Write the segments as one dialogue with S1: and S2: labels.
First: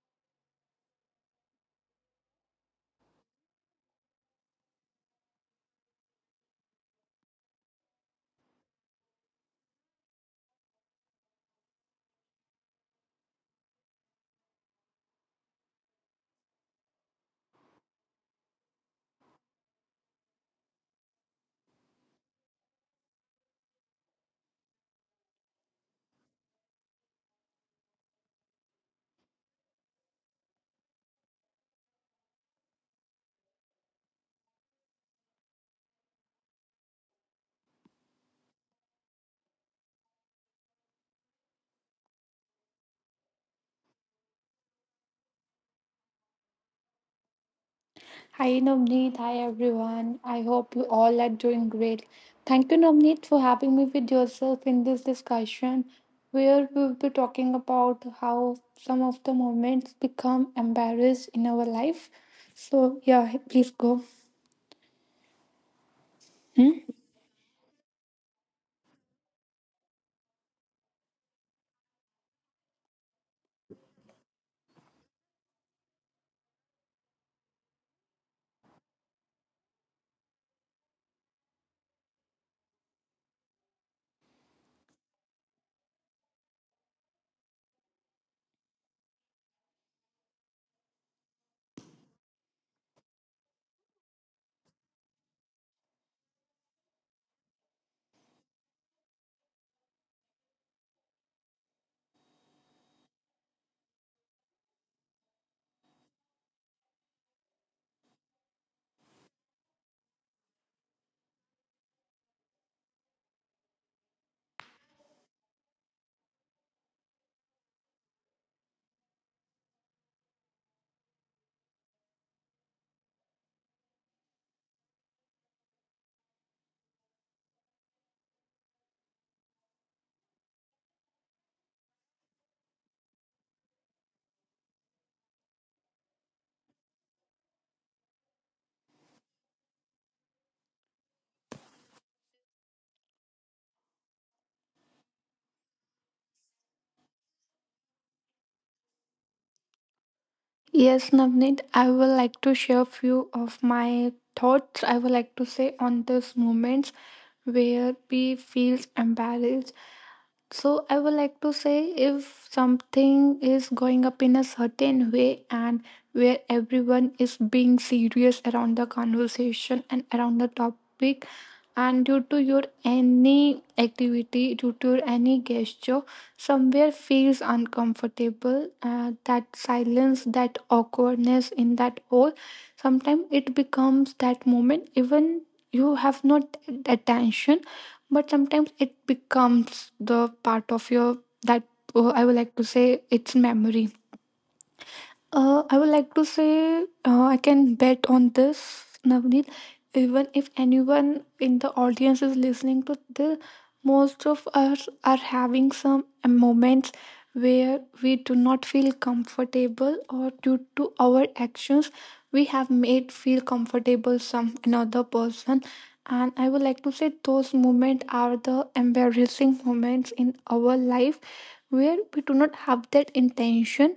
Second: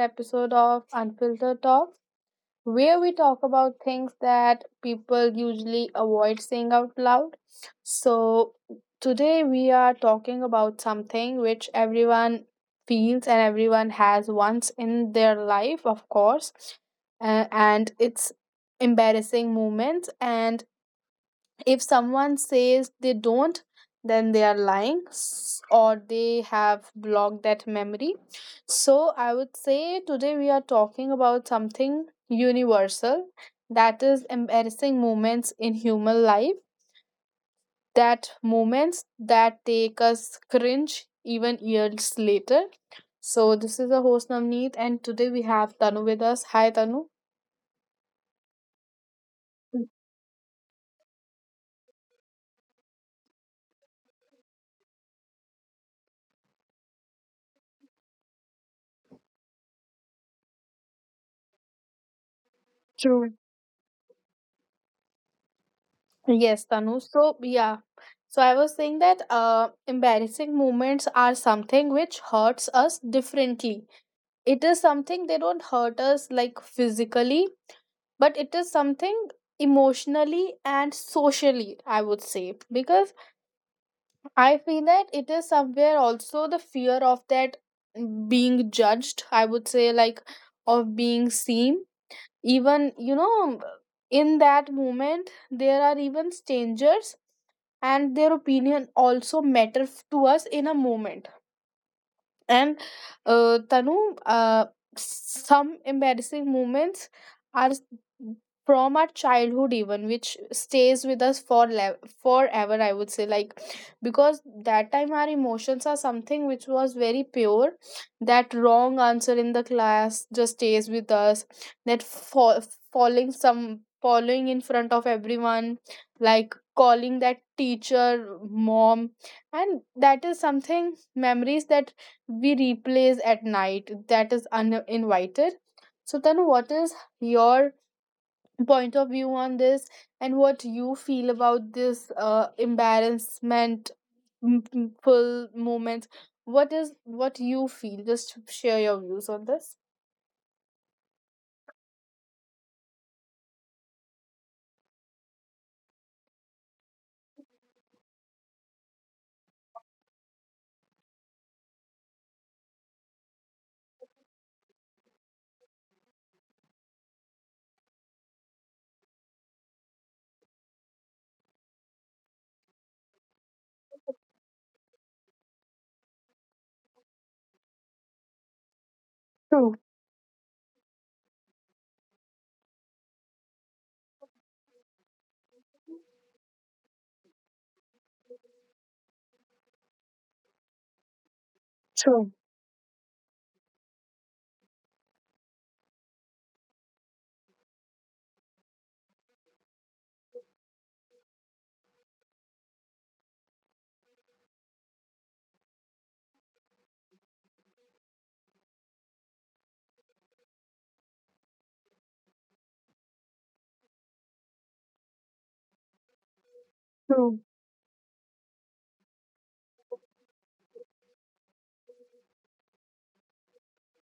S1: episode of Unfiltered Talk, where we talk about things that people usually avoid saying out loud. So, today we are talking about something which everyone feels and everyone has once in their life, of course, and it's embarrassing moments. And if someone says they don't, then they are lying or they have blocked that memory. So I would say today we are talking about something universal, that is embarrassing moments in human life, that moments that take us cringe even years later. So this is the host Navneet, and today we have Tanu with us. Hi, Tanu.
S2: Hi Navneet, hi everyone. I hope you all are doing great. Thank you Navneet for having me with yourself in this discussion where we will be talking about how some of the moments become embarrassed in our life. So
S1: True.
S2: yeah, please go.
S1: Yes,
S2: Hmm?
S1: Tanu. So, yeah. So, I was saying that embarrassing moments are something which hurts us differently. It is something they don't hurt us like physically, but it is something emotionally and socially, I would say. Because I feel that it is somewhere also the fear of that being judged, I would say, like of being seen. Even, in that moment, there are even strangers and their opinion also matter to us in a moment. And uh, Tanu, uh, some embarrassing moments are from our childhood even, which stays with us for forever, I would say. Like because that time our emotions are something which was very pure. That wrong answer in the class just stays with us, that fa- falling, some falling in front of everyone, like calling that teacher mom, and that is something memories that we replays at night, that is uninvited. So, Tanu, what is your point of view on this, and what you feel about this embarrassment full moment? What is what you feel? Just share your views on this.
S2: Yes, Navneet, I would like to share few of my thoughts. I would like to say on these moments where we feels embarrassed. So I would like to say if something is going up in a certain way and where everyone is being serious around the conversation and around the topic and due to your any activity due to your any gesture somewhere feels uncomfortable, that
S1: True,
S2: silence, that awkwardness in that hole sometimes it becomes that moment even you have not attention, but sometimes it becomes the part of your that
S1: true,
S2: I would like to say it's memory. I would like to say, I can bet on this, Navneet. Even if anyone in the audience is listening to this, most of us are having some moments where we do not feel comfortable, or due to our actions, we have made feel comfortable some another person. And I would like to say
S1: true,
S2: those moments are the embarrassing moments in our life where we do not have that intention,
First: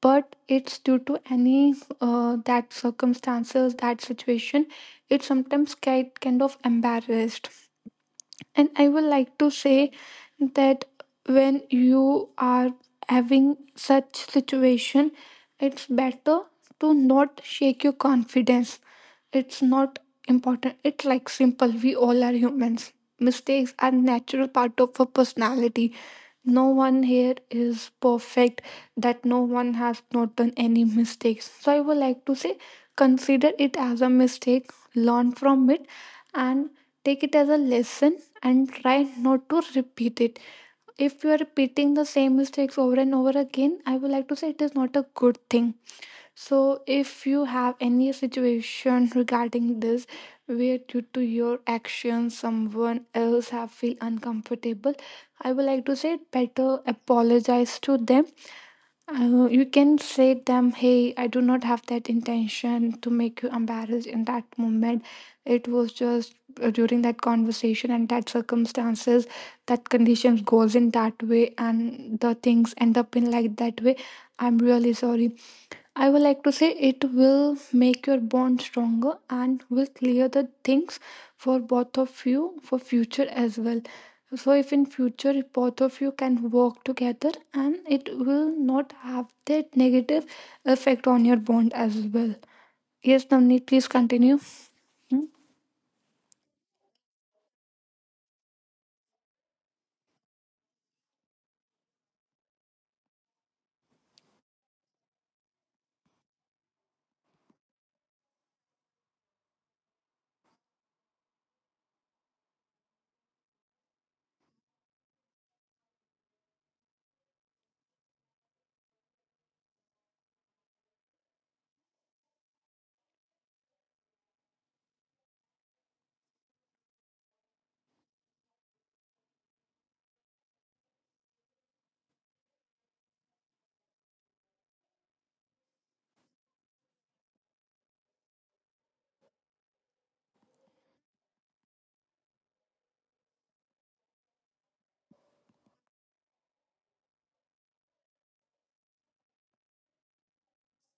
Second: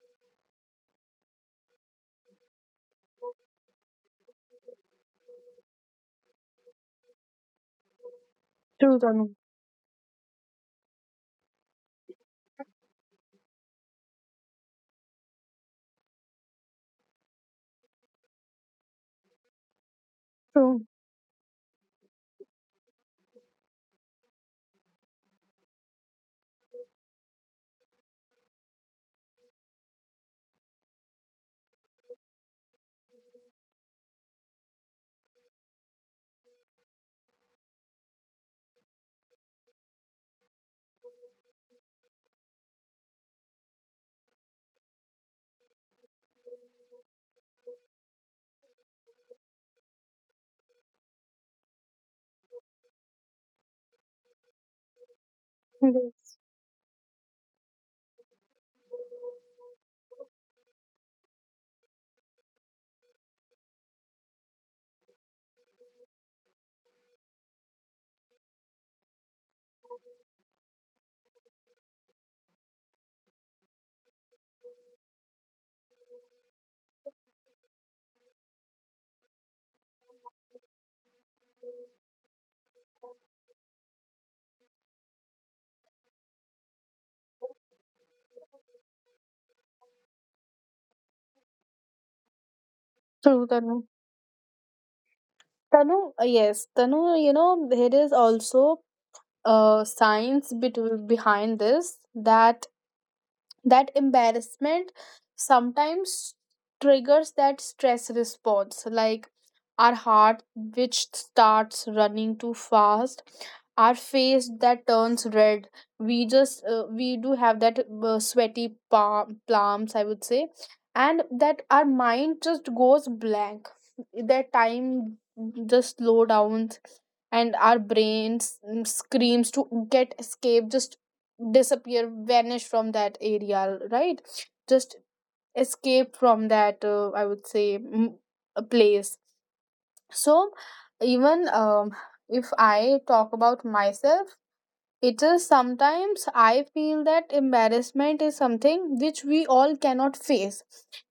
S2: but it's due to any that circumstances, that situation. It sometimes get kind of embarrassed, and I
S1: true,
S2: would
S1: Tanu.
S2: like to say that when you are having such situation, it's better to not shake your confidence. It's not important.
S1: True,
S2: It's like simple. We all are humans. Mistakes are natural part of a personality. No one here is perfect. That no one has not done any mistakes. So I would like to say, consider it as a mistake. Learn from it, and take it as a lesson and try not to repeat it. If you are repeating the same mistakes over and over again, I would like to say it is not a good thing. So, if you have any situation regarding this where due to your actions someone else have feel uncomfortable, I would like to say
S1: yes,
S2: better apologize to them. You can say them, hey, I do not have that intention to make you embarrassed in that moment. It was just during that conversation and that circumstances, that conditions goes in that way and the things end up in like that way. I'm really sorry. I would like to say it will make your bond stronger and will clear the things for both of you for future as well. So if in future both of you can work together, and it will not have that negative effect on your bond as well. Yes,
S1: true,
S2: Namni,
S1: Tanu.
S2: please continue. Hmm?
S1: Tanu, yes, Tanu, you know, there is also uh, science bet- behind this that that embarrassment sometimes triggers that stress response. Like our heart which starts running too fast, our face that turns red, we just we do have that sweaty palm, palms, I would say, and that our mind just goes blank that time, just slow down, and our brain, screams to get escape, just disappear, vanish from that area, right? Just escape from that, I would say, a place. So even if I talk about myself, it is sometimes I feel that embarrassment is something which we all cannot face,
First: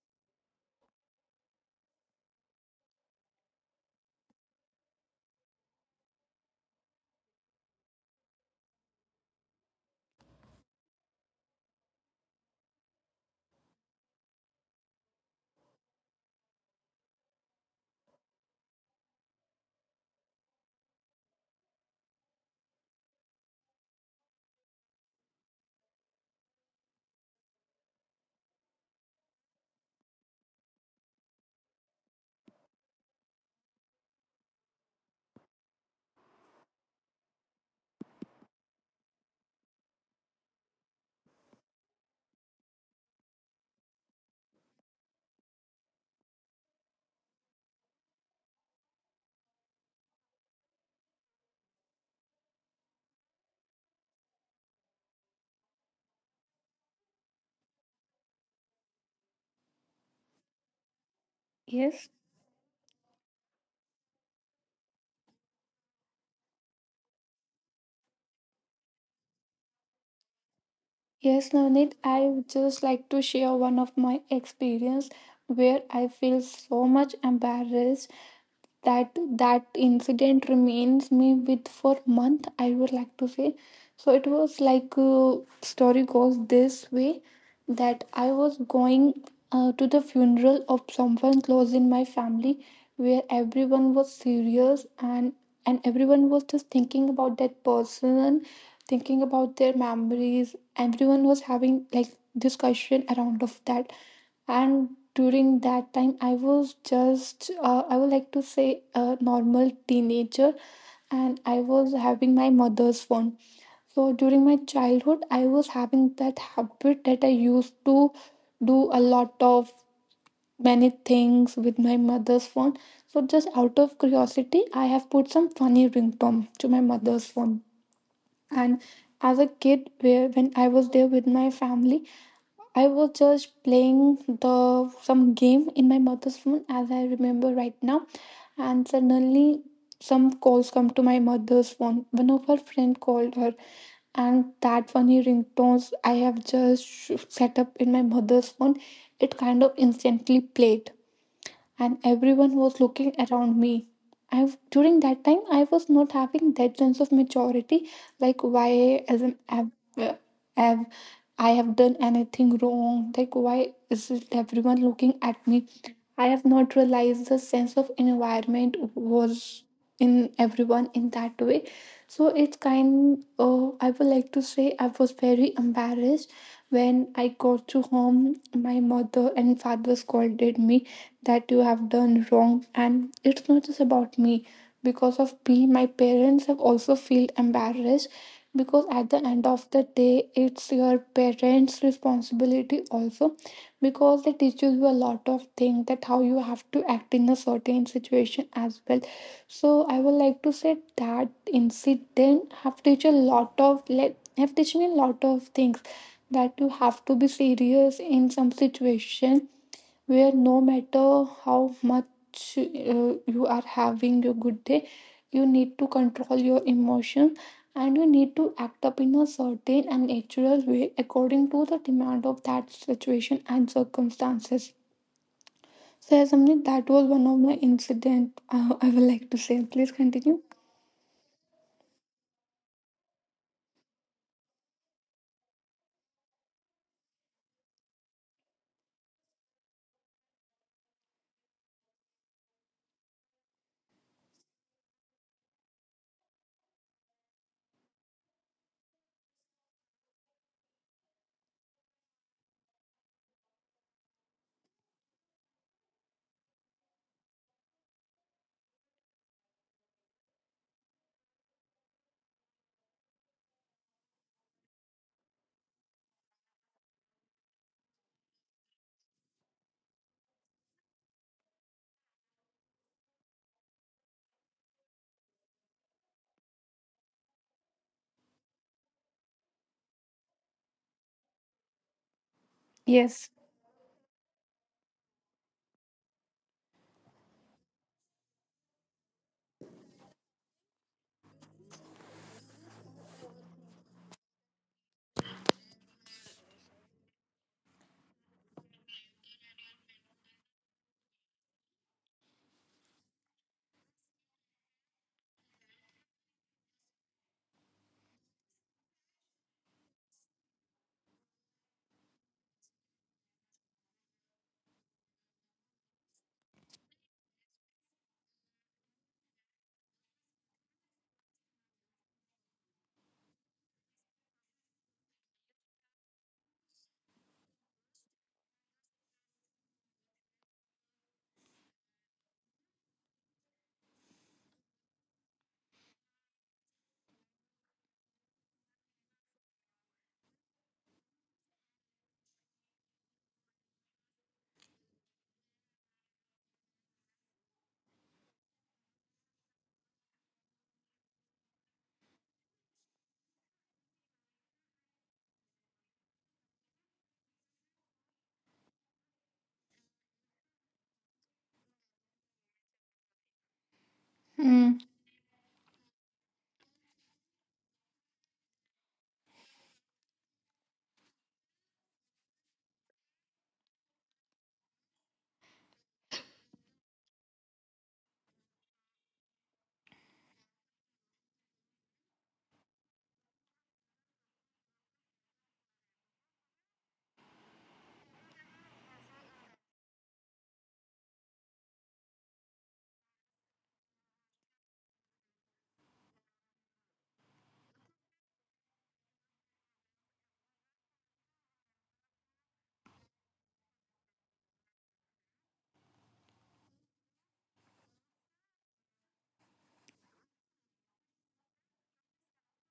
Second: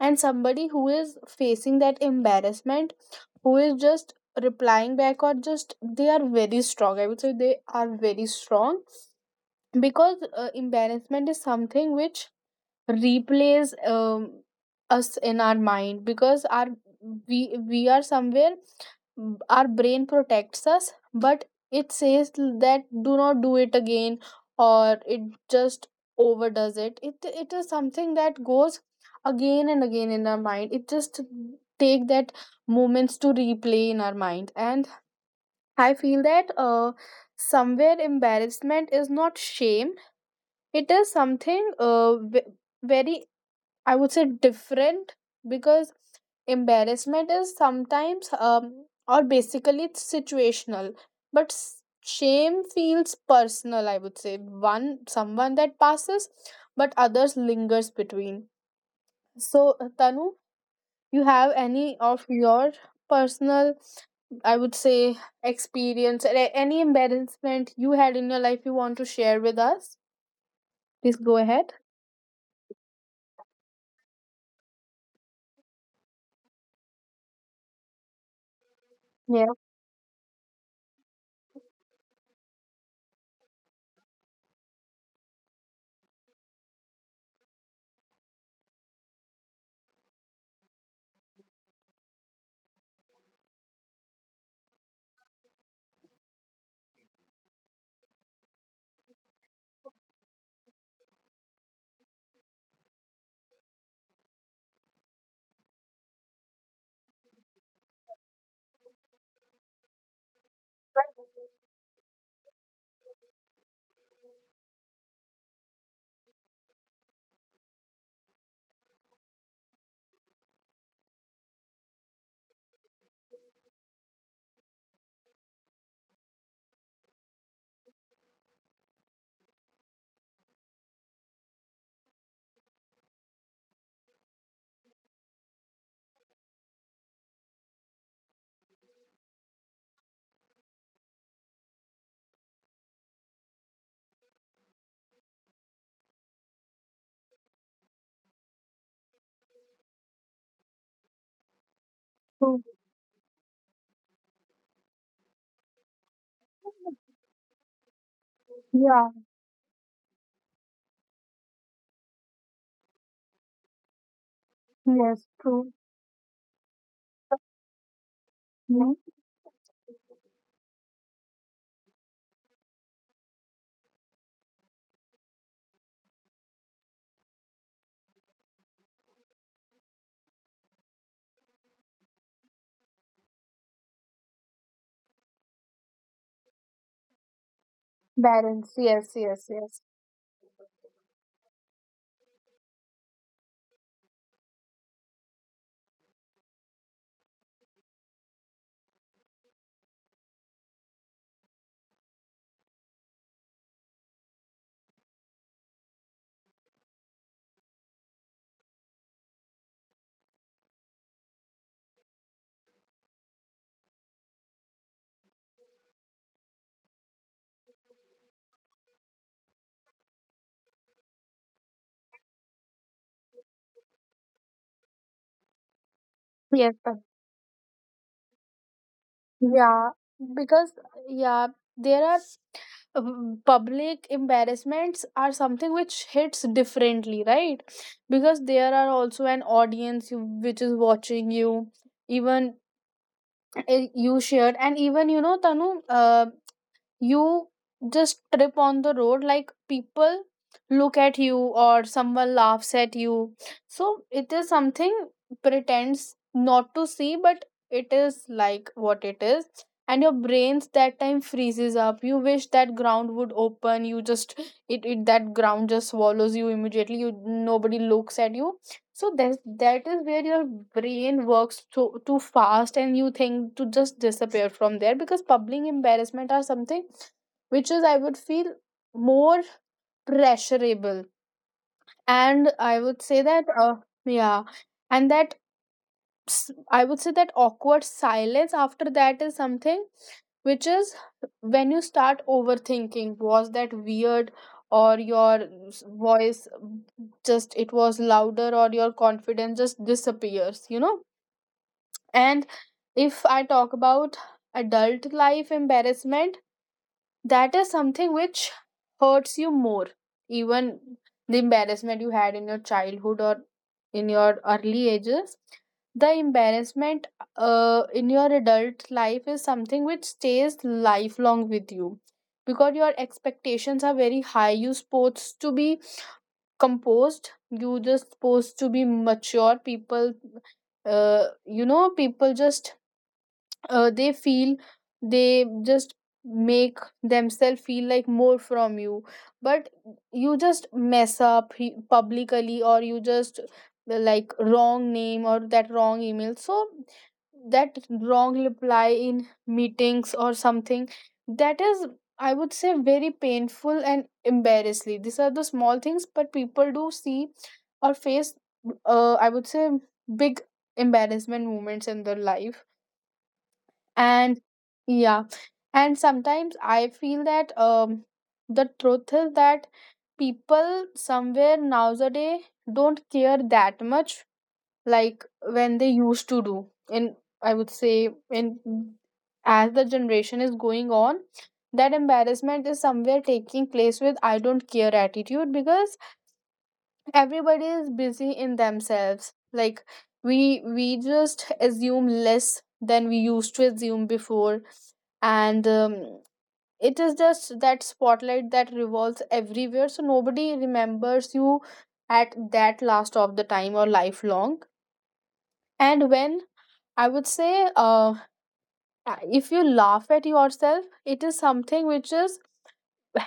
S1: and somebody who is facing that embarrassment, who is just replying back, or just they are very strong, I would say they are very strong. Because embarrassment is something which replays us in our mind, because our we are somewhere, mm, our brain protects us, but it says that do not do it again, or it just overdoes it. It is something that goes again and again in our mind. It just take that moments to replay in our mind. And I feel that somewhere embarrassment is not shame. It is something, very, I would say, different. Because embarrassment is sometimes, or basically, it's situational, but shame feels personal, I would say. One, someone that passes, but others lingers between. So Tanu, you have any
S2: Yes.
S1: of your personal, I would say, experience, or any embarrassment you had in your life you want to share with us? Please go
S2: Yes,
S1: ahead.
S2: Navneet, I would just like to share one of my experience where I feel so much embarrassed that that incident remains me with for month, I would like to say. So it was like, story goes this way that I was going to the funeral of someone close in my family, where everyone was serious and everyone was just thinking about that person, thinking about their memories. Everyone was having like discussion around of that, and during that time I was just, I would like to say a normal teenager, and I was having my mother's phone. So during my childhood I was having that habit that I used to do a lot of many things with my mother's phone. So just out of curiosity I have put some funny ringtone to my mother's phone, and as a kid where when I was there with my family, I was just playing the some game in my mother's phone as I remember right now, and suddenly some calls come to my mother's phone. One of her friend called her, and that funny ringtones I have just set up in my mother's phone, it kind of instantly played, and everyone
S1: Yeah.
S2: was looking around me. I during that time I was not having that sense of maturity, like
S1: Yeah,
S2: why as an have I have done anything wrong. Like why is it everyone
S1: yes,
S2: looking at
S1: true.
S2: me? I have not realized the sense of environment
S1: Hmm.
S2: was in everyone in that way. So it's kind. Oh, I would like to say I was very embarrassed when I got to home. My mother and father scolded me that you have done wrong, and it's not just about me, because of me my parents have also feel embarrassed,
S1: Balance.
S2: because
S1: Yes,
S2: at the
S1: yes,
S2: end
S1: yes.
S2: of the day it's your parents responsibility also, because they teaches you a lot of things that how you have to act in a certain situation as well. So I would like to say that incident have teach a lot of like have teach me a lot of things, that you have to be serious in some situation where no matter how much you are having a good day, you need to control your emotion and you need to act up in a certain and natural way according to the demand of that situation and circumstances. So yeah,
S1: Yes,
S2: Samnit,
S1: but
S2: that was one of my incident. I would like to say
S1: yeah,
S2: please continue.
S1: because yeah, there are public embarrassments are something which hits differently, right? Because there are also an audience which is watching you, even you shared. And even, you know, Tanu, you just trip on the road, like people look at you or someone laughs at you. So it is something, pretends not to see, but it is like what it is. And your brains that time freezes up, you wish that ground would open, you just, it that ground just swallows you immediately, you, nobody looks at you. So that that is where your brain works too fast, and you think to just disappear from there, because public embarrassment are something which is, I would feel, more pressurable. And I would say that
S2: Yes.
S1: yeah. And that s- I would say that awkward silence after that is something which is, when you start overthinking, was that weird, or your voice just it was louder, or your confidence just disappears, you know. And if I talk about adult life embarrassment, that is something which hurts you more, even the embarrassment you had in your childhood or in your early ages. The embarrassment in your adult life is something which stays lifelong with you, because your expectations are very high, you supposed to be composed, you just supposed to be mature people. You know, people just they feel, they just make themselves feel like more from you. But you just mess up publicly, or you just like wrong name, or that wrong email, so that wrong reply in meetings or something. That is, I would say, very painful and embarrassing. These are the small things, but people do see or face, I would say, big embarrassment moments in their life. And yeah.
S2: Mm.
S1: And sometimes I feel that the truth is that people somewhere nowadays don't care that much, like when they used to do in, I would say in, as the generation is going on, that embarrassment is somewhere taking place with I don't care attitude, because everybody is busy in themselves. Like we just assume less than we used to assume before. And it is just that spotlight that revolves everywhere, so nobody remembers you at that last of the time or lifelong. And when, I would say, if you laugh at yourself, it is something which is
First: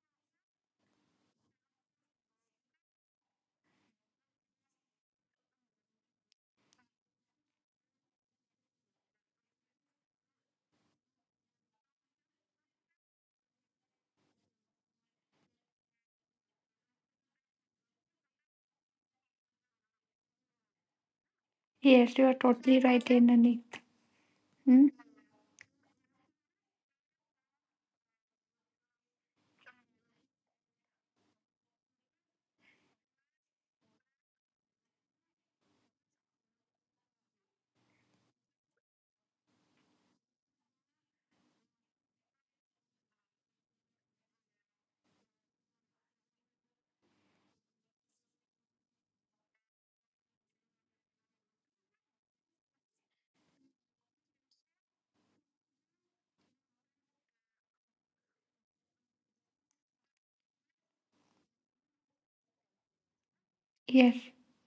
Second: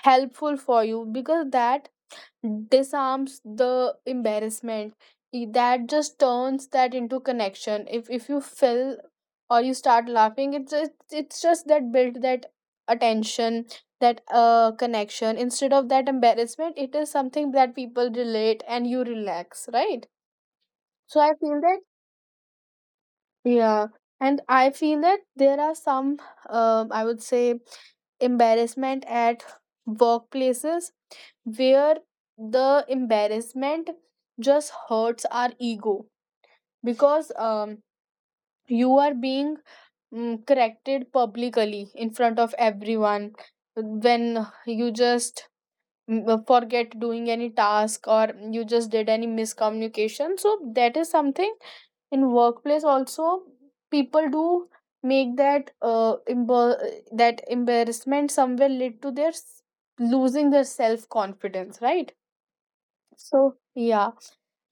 S1: helpful for you, because that disarms the embarrassment. That just turns that into connection. If you feel or you start laughing, it's just that build that attention, that connection, instead of that embarrassment. It is something that people relate and you relax, right? So I feel that
S2: Yes, you are totally right, Ananik.
S1: yeah. And I
S2: Mm.
S1: feel that there are some, I would say, embarrassment at workplaces where the embarrassment just hurts our ego. Because you are being, corrected publicly in front of everyone, when you just, forget doing any task, or you just did any miscommunication. So that is something in workplace also. People do make that, that embarrassment somewhere lead to their losing their self confidence, right? So yeah.
S2: Yes.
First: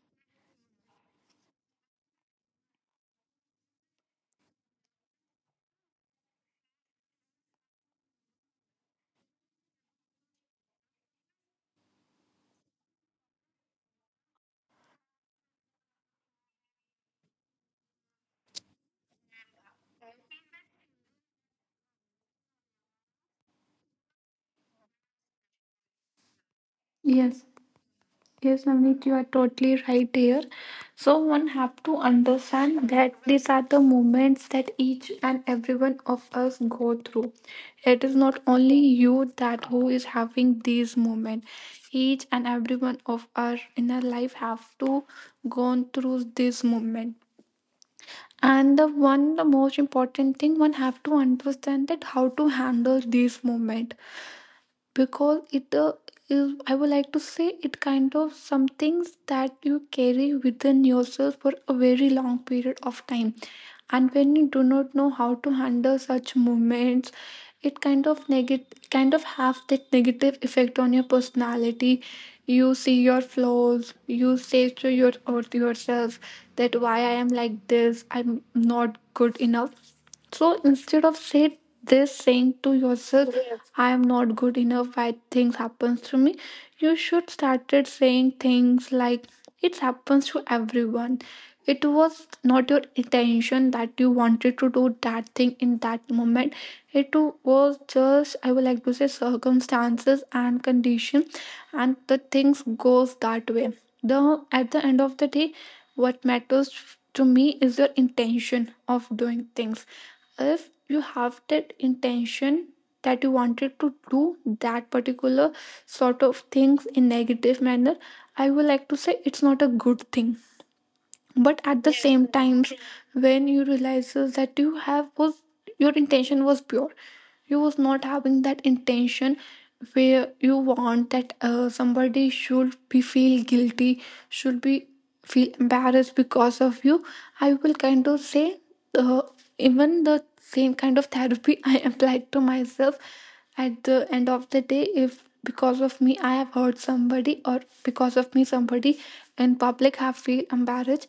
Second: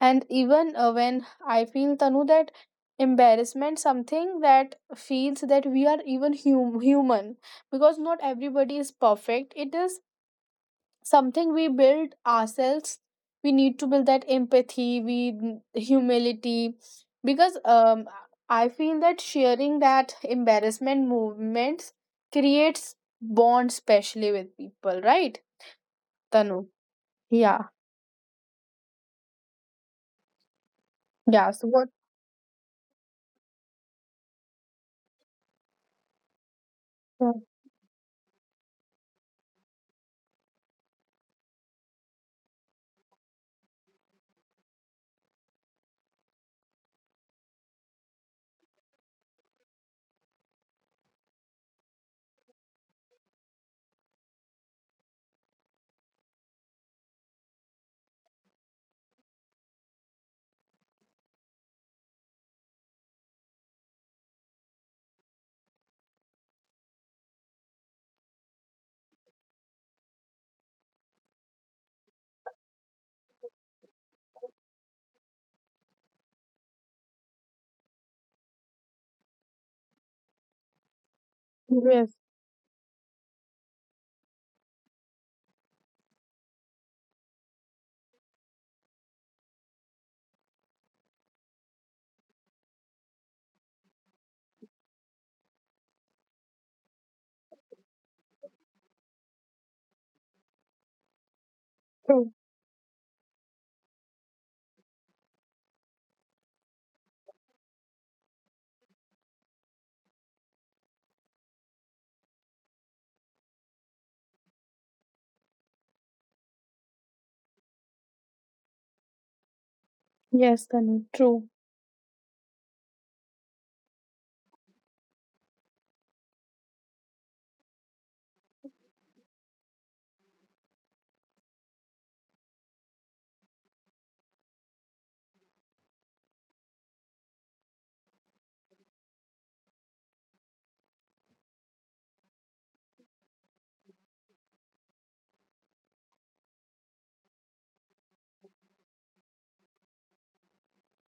S1: And even, when I feel, Tanu, that embarrassment, something that feels that we are even human, because not everybody is perfect. It is something we build ourselves. We need to build that empathy, we humility, because I feel that sharing that embarrassment movements creates bond, especially with people, right, Tanu?
S2: Yes.
S1: Yeah.
S2: Yes, Navneet, you are totally right here. So one
S1: Yeah. So
S2: have
S1: what?
S2: to understand that these are the moments that each and every one of us go through. It is not only you that who is having these moments. Each and every one of us in our life have to go through this moment. And the one the most important thing one have to understand that how to handle this moment, because it is, I would like to say it kind of some things that you carry within yourself for a very long period of time, and when you do not know how to handle such movements, it kind of negative kind of have that negative effect on your personality. You see your flaws, you say to your or to yourself that why I am like this, I'm not good enough. So instead of say
S1: Yes.
S2: this saying to yourself I am not good enough, why things happens to me, you should started saying things like it happens to everyone. It was not your intention that you wanted to do that thing in that moment. It was just, I would like to say, circumstances and condition, and the
S1: True.
S2: things goes that way. The at the end of the day what matters to me is your intention of doing things. If you have that intention that you wanted to do that particular sort of things in negative manner, I would like to say it's not a good thing.
S1: Yes, Tanu. True.
S2: But at the Yes, same yes, times when you realizes that you have was your intention was pure, you was not having that intention where you want that somebody should be feel guilty, should be feel embarrassed because of you, I will kind of say uh, even the same kind of therapy I applied to myself. At the end of the day if because of me I have hurt somebody, or because of me somebody in public have feel embarrassed,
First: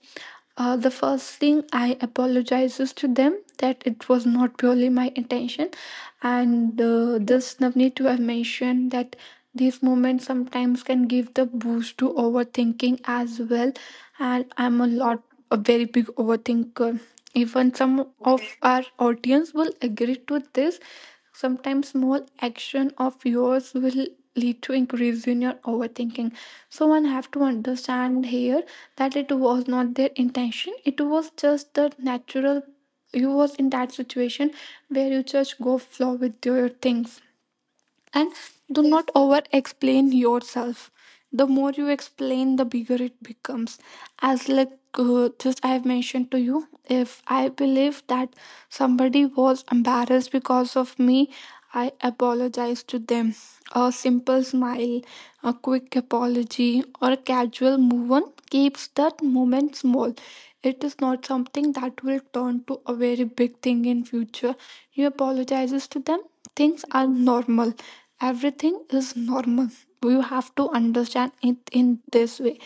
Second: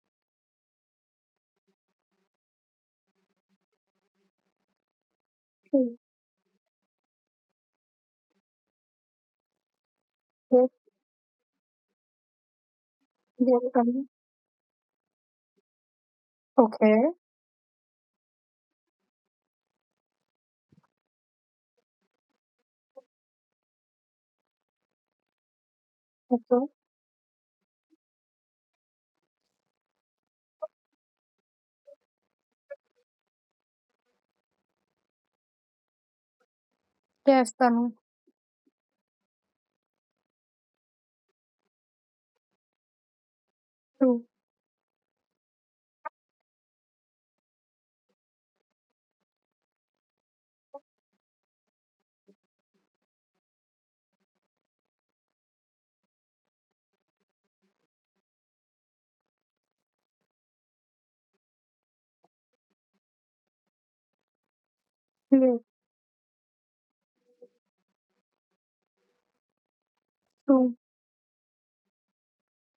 S2: the first thing I apologizes to them that it was not purely my intention,
S1: Yes,
S2: and this Navneet to have mentioned that these moments
S1: yes,
S2: sometimes can give the boost to overthinking as
S1: yes,
S2: well, and I'm a lot a very big overthinker.
S1: okay,
S2: Even some of our audience will agree to this. Sometimes small action of yours will lead to increase in your overthinking.
S1: okay.
S2: So one have to understand here that it was not their intention, it was just the natural, you was in that situation where you just go flow with your things,
S1: Yes, Tanu.
S2: and do not over explain yourself. The more you explain, the bigger it becomes.
S1: True.
S2: As like, just I have mentioned to you, if I believe that somebody was embarrassed because of me, I apologize to them. A simple smile, a quick apology, or a casual move on keeps that moment small. It is not something that will turn to a very big thing in future. You
S1: Yes,
S2: apologizes to them. Things are normal. Everything is normal. You have
S1: true.
S2: to understand it in this way.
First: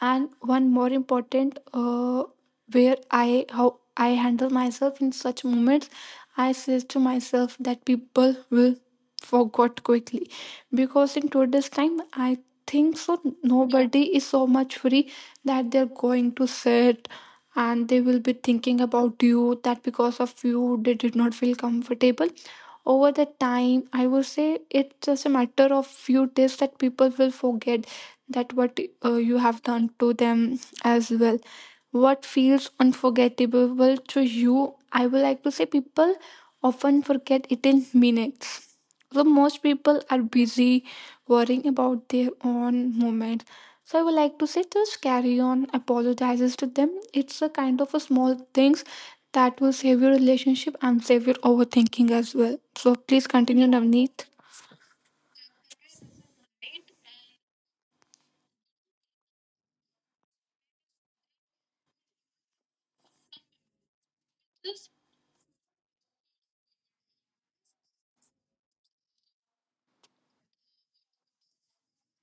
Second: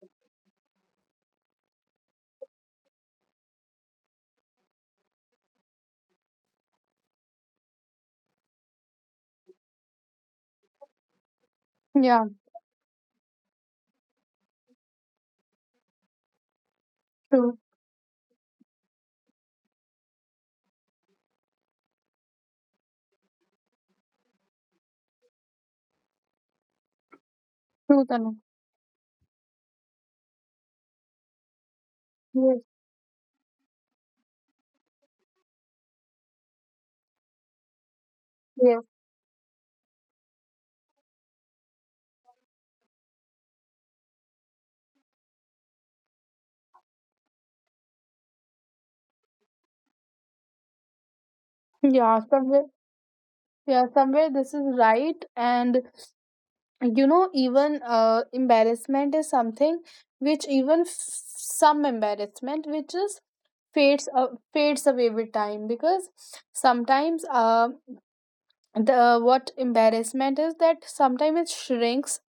S2: And one more important, where I how I handle myself in such moments. I says to myself that people will forget quickly, because in today's time
S1: Yeah,
S2: I think so nobody is so much free that they're going to sit
S1: true.
S2: and they will be thinking about you that because of you they did not feel comfortable. Over the time I would say it's just a matter of few days that people will forget
S1: True, Tanu.
S2: that what you have done to them as well. What
S1: Yes,
S2: feels unforgettable to you, I would like to say people often forget it in minutes.
S1: yes.
S2: So most people are busy worrying about their own moment. So I would like to say just carry on, apologizes to them. It's a kind of a small things that will save your relationship and save your overthinking
S1: Yeah,
S2: as well.
S1: somewhere.
S2: So please continue,
S1: Yeah, somewhere
S2: Navneet.
S1: this is right. And you know, even embarrassment is something which even some embarrassment which is fades, fades away with time. Because sometimes the what embarrassment is that sometimes it shrinks.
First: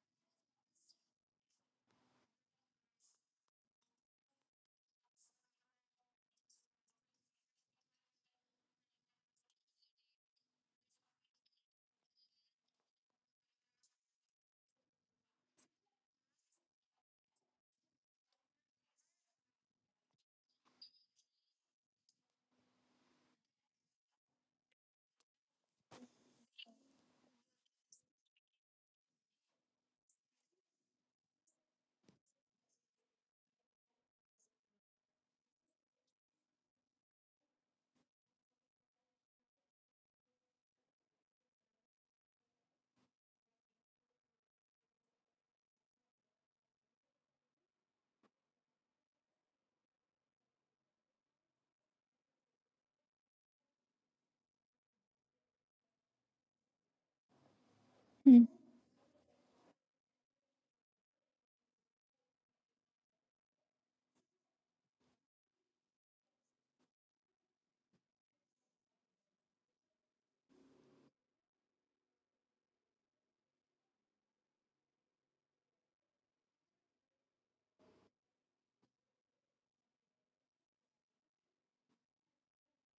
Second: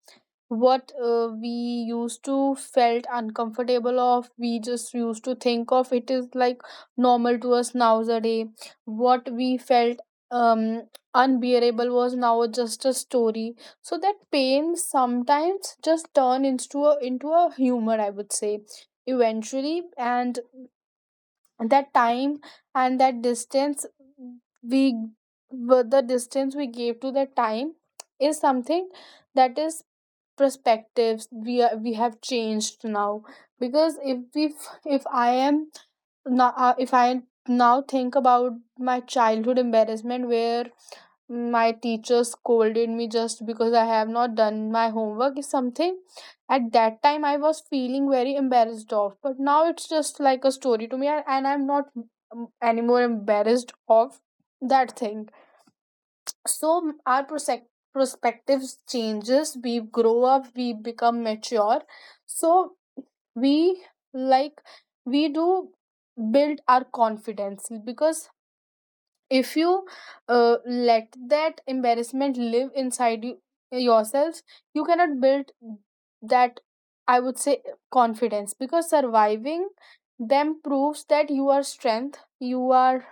S1: What we used to felt uncomfortable of, we just used to think of it is like normal to us nowadays. What we felt, um unbearable, was now just a story. So that pain sometimes just turn into a humor, I would say, eventually. And that time and that distance, we the distance we gave to the time is something, that is perspectives we are, we have changed now. Because if we, if I am now, if I now think about my childhood embarrassment, where my teacher scolded me just because I have not done my homework, is something. At that time, I was feeling very embarrassed of, but now it's just like a story to me. And I'm not, anymore embarrassed of that thing. So our
S2: Mm.
S1: perspectives changes, we grow up, we become mature. So we, like, we do build our confidence. Because if you, let that embarrassment live inside you yourself, you cannot build that, I would say, confidence. Because surviving them proves that you are strength, you are,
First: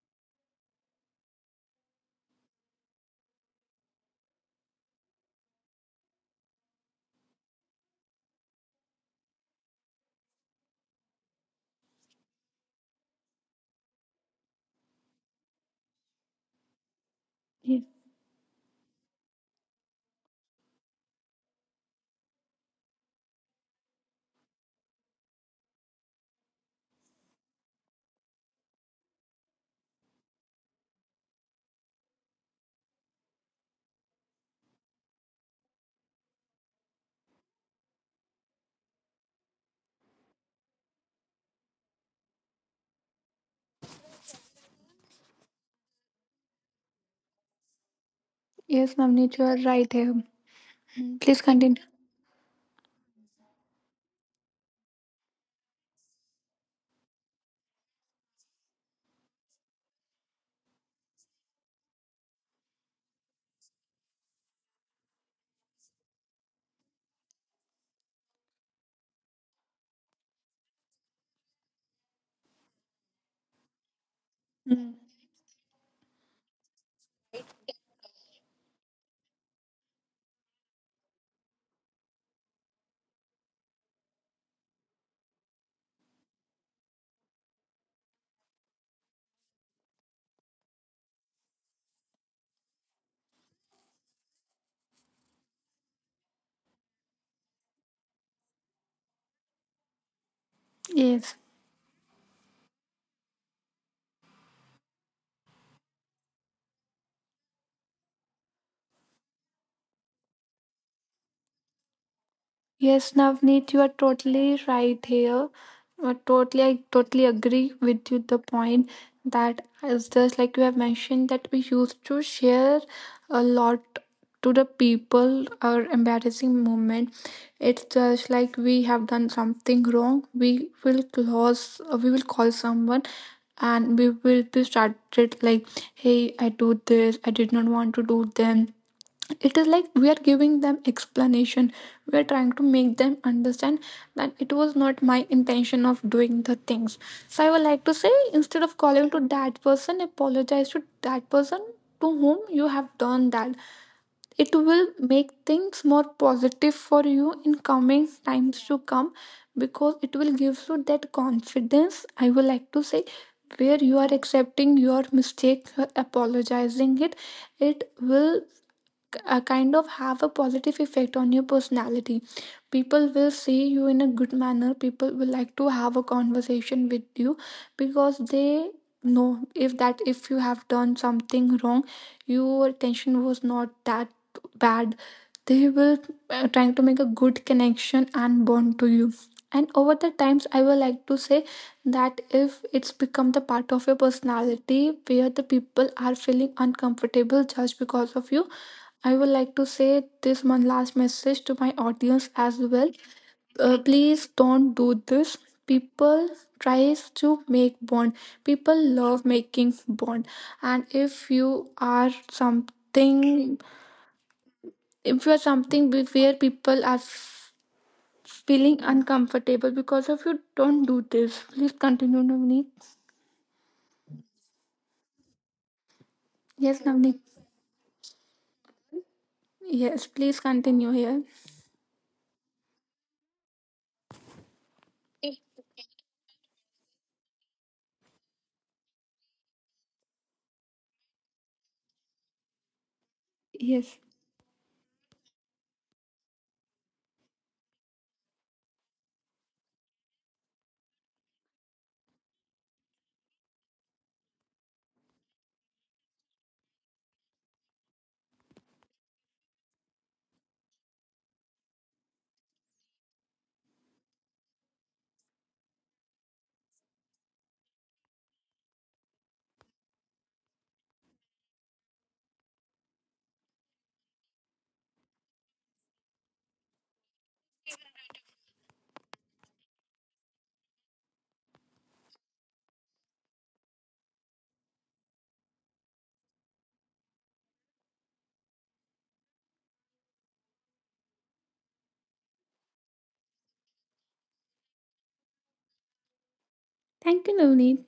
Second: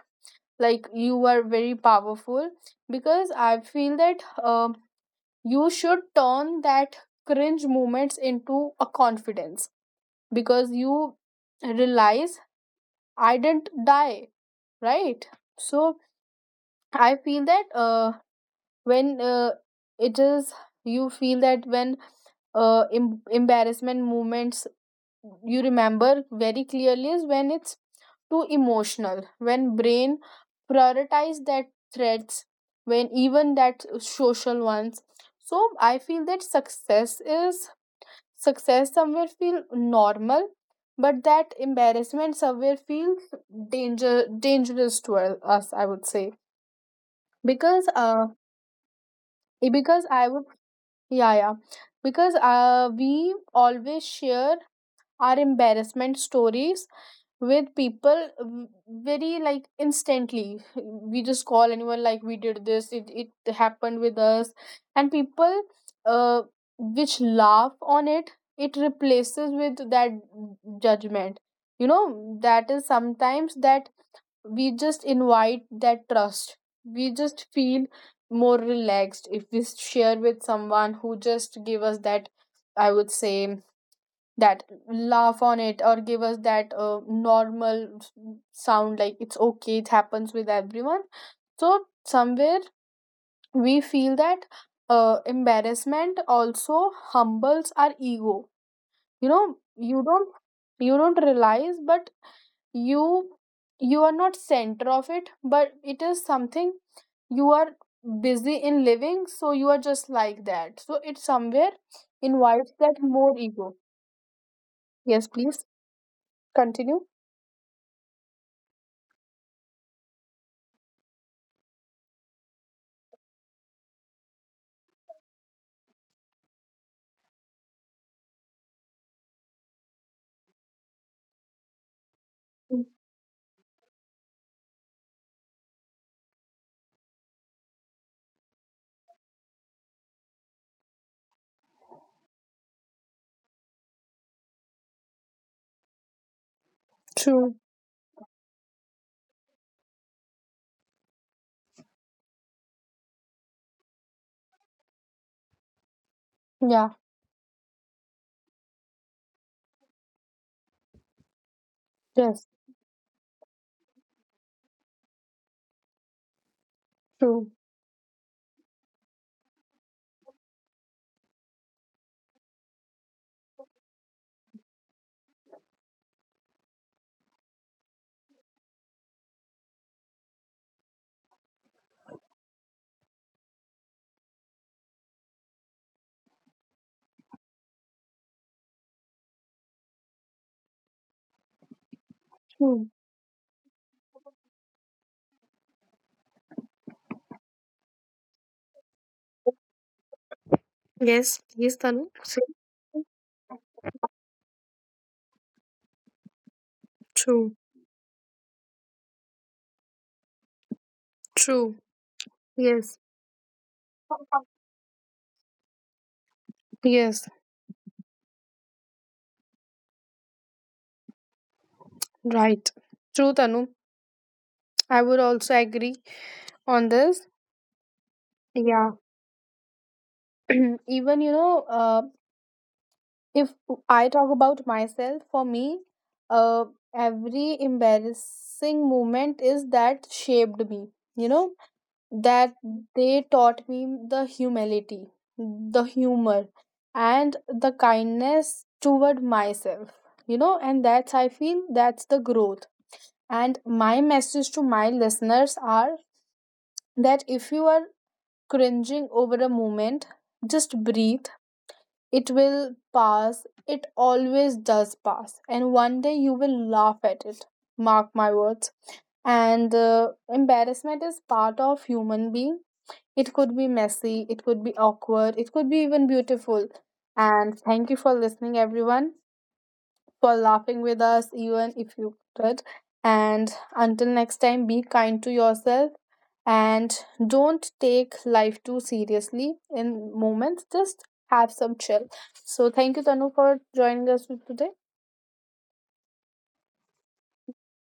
S1: like you are very powerful. Because I feel that you should turn that cringe moments into a confidence, because you realize, I didn't die, right? So I feel that
S2: Yes,
S1: when it is, you feel that when, embarrassment moments you remember very clearly, is when it's too emotional, when brain prioritize that threats, when even that social ones. So I feel that success is, success somewhere feel normal, but that embarrassment somewhere feels danger, dangerous to us, I would say. Because
S2: yes, Navneet, you are right
S1: because
S2: here.
S1: I would
S2: Mm.
S1: yeah
S2: Please
S1: yeah,
S2: continue.
S1: because we always share our embarrassment stories with people, very, like, instantly we just call anyone, like we did this, it happened with us. And people, uh, which laugh on it, it replaces with that judgment, you know. That is sometimes that we just
S2: Mm.
S1: invite that trust. We just feel more relaxed if we share with someone who just give us that, I would say, that laugh on it, or give us that, normal sound, like, it's okay, it happens with everyone. So somewhere we feel that embarrassment also humbles our ego, you know. You don't, you don't
S2: Yes.
S1: realize, but you you are not center of it, but it is something, you are busy in living, so you are just like that. So it somewhere invites that more
S2: Yes,
S1: ego.
S2: Navneet, you are totally
S1: Yes,
S2: right
S1: please
S2: here. Totally,
S1: continue.
S2: I totally agree with you. The point that is just like you have mentioned that we used to share a lot to the people our embarrassing moment. It's just like we have done something wrong. We will close. We will call someone, and we will be started like, "Hey, I do this. I did not want to do them." It is like we are giving them explanation, we are trying to make them understand that it was not my intention of doing the things.
S1: True.
S2: So I would like to say instead of calling to that person, apologize to that person to whom you have done that. It will make things more
S1: Yeah.
S2: positive for you in coming times to come, because it will give you that confidence,
S1: Yes.
S2: I would like to say, where you are accepting your mistake, you are apologizing it.
S1: True.
S2: It will kind of have a positive effect on your personality. People will see you in a good manner, people will like to have a conversation with you, because they know if that if you have done something wrong your attention was not that bad. They will trying to make a good connection and bond to you, and over the times I would like to say that
S1: True.
S2: if it's become the part of your personality where the people are feeling uncomfortable just because of you, I would like to say this one last
S1: Yes,
S2: message
S1: yes,
S2: to my
S1: Tanu. So
S2: audience as well. Please don't do this. People tries
S1: true.
S2: to make bond. People love making bond, and if
S1: True.
S2: you are
S1: Yes.
S2: something, if you are something where people are
S1: Yes.
S2: feeling uncomfortable because of you, don't do this. Please continue,
S1: Right.
S2: Navneet.
S1: True, Tanu. I would also agree on
S2: Yes,
S1: this.
S2: Navneet.
S1: Yeah.
S2: Yes, please
S1: Even,
S2: continue
S1: you
S2: here.
S1: know, if I talk about myself, for me, uh, every embarrassing moment is that shaped me, you know? That they taught me the
S2: Yes.
S1: humility, the humor, and the kindness toward myself. You know, and that's, I feel, that's the growth. And my message to my listeners are that if you are cringing over a moment, just breathe. It will pass. It always does pass. And one day you will laugh at it. Mark my words. And embarrassment is part of human being. It could be messy, it could be awkward, it could be even beautiful. And thank you for listening, everyone, for laughing with us, even if you could. And until next time, be kind to yourself, and don't take life too seriously in moments. Just have some chill. So, thank you, Tanu, for joining us today.
S2: Thank you, Navneet.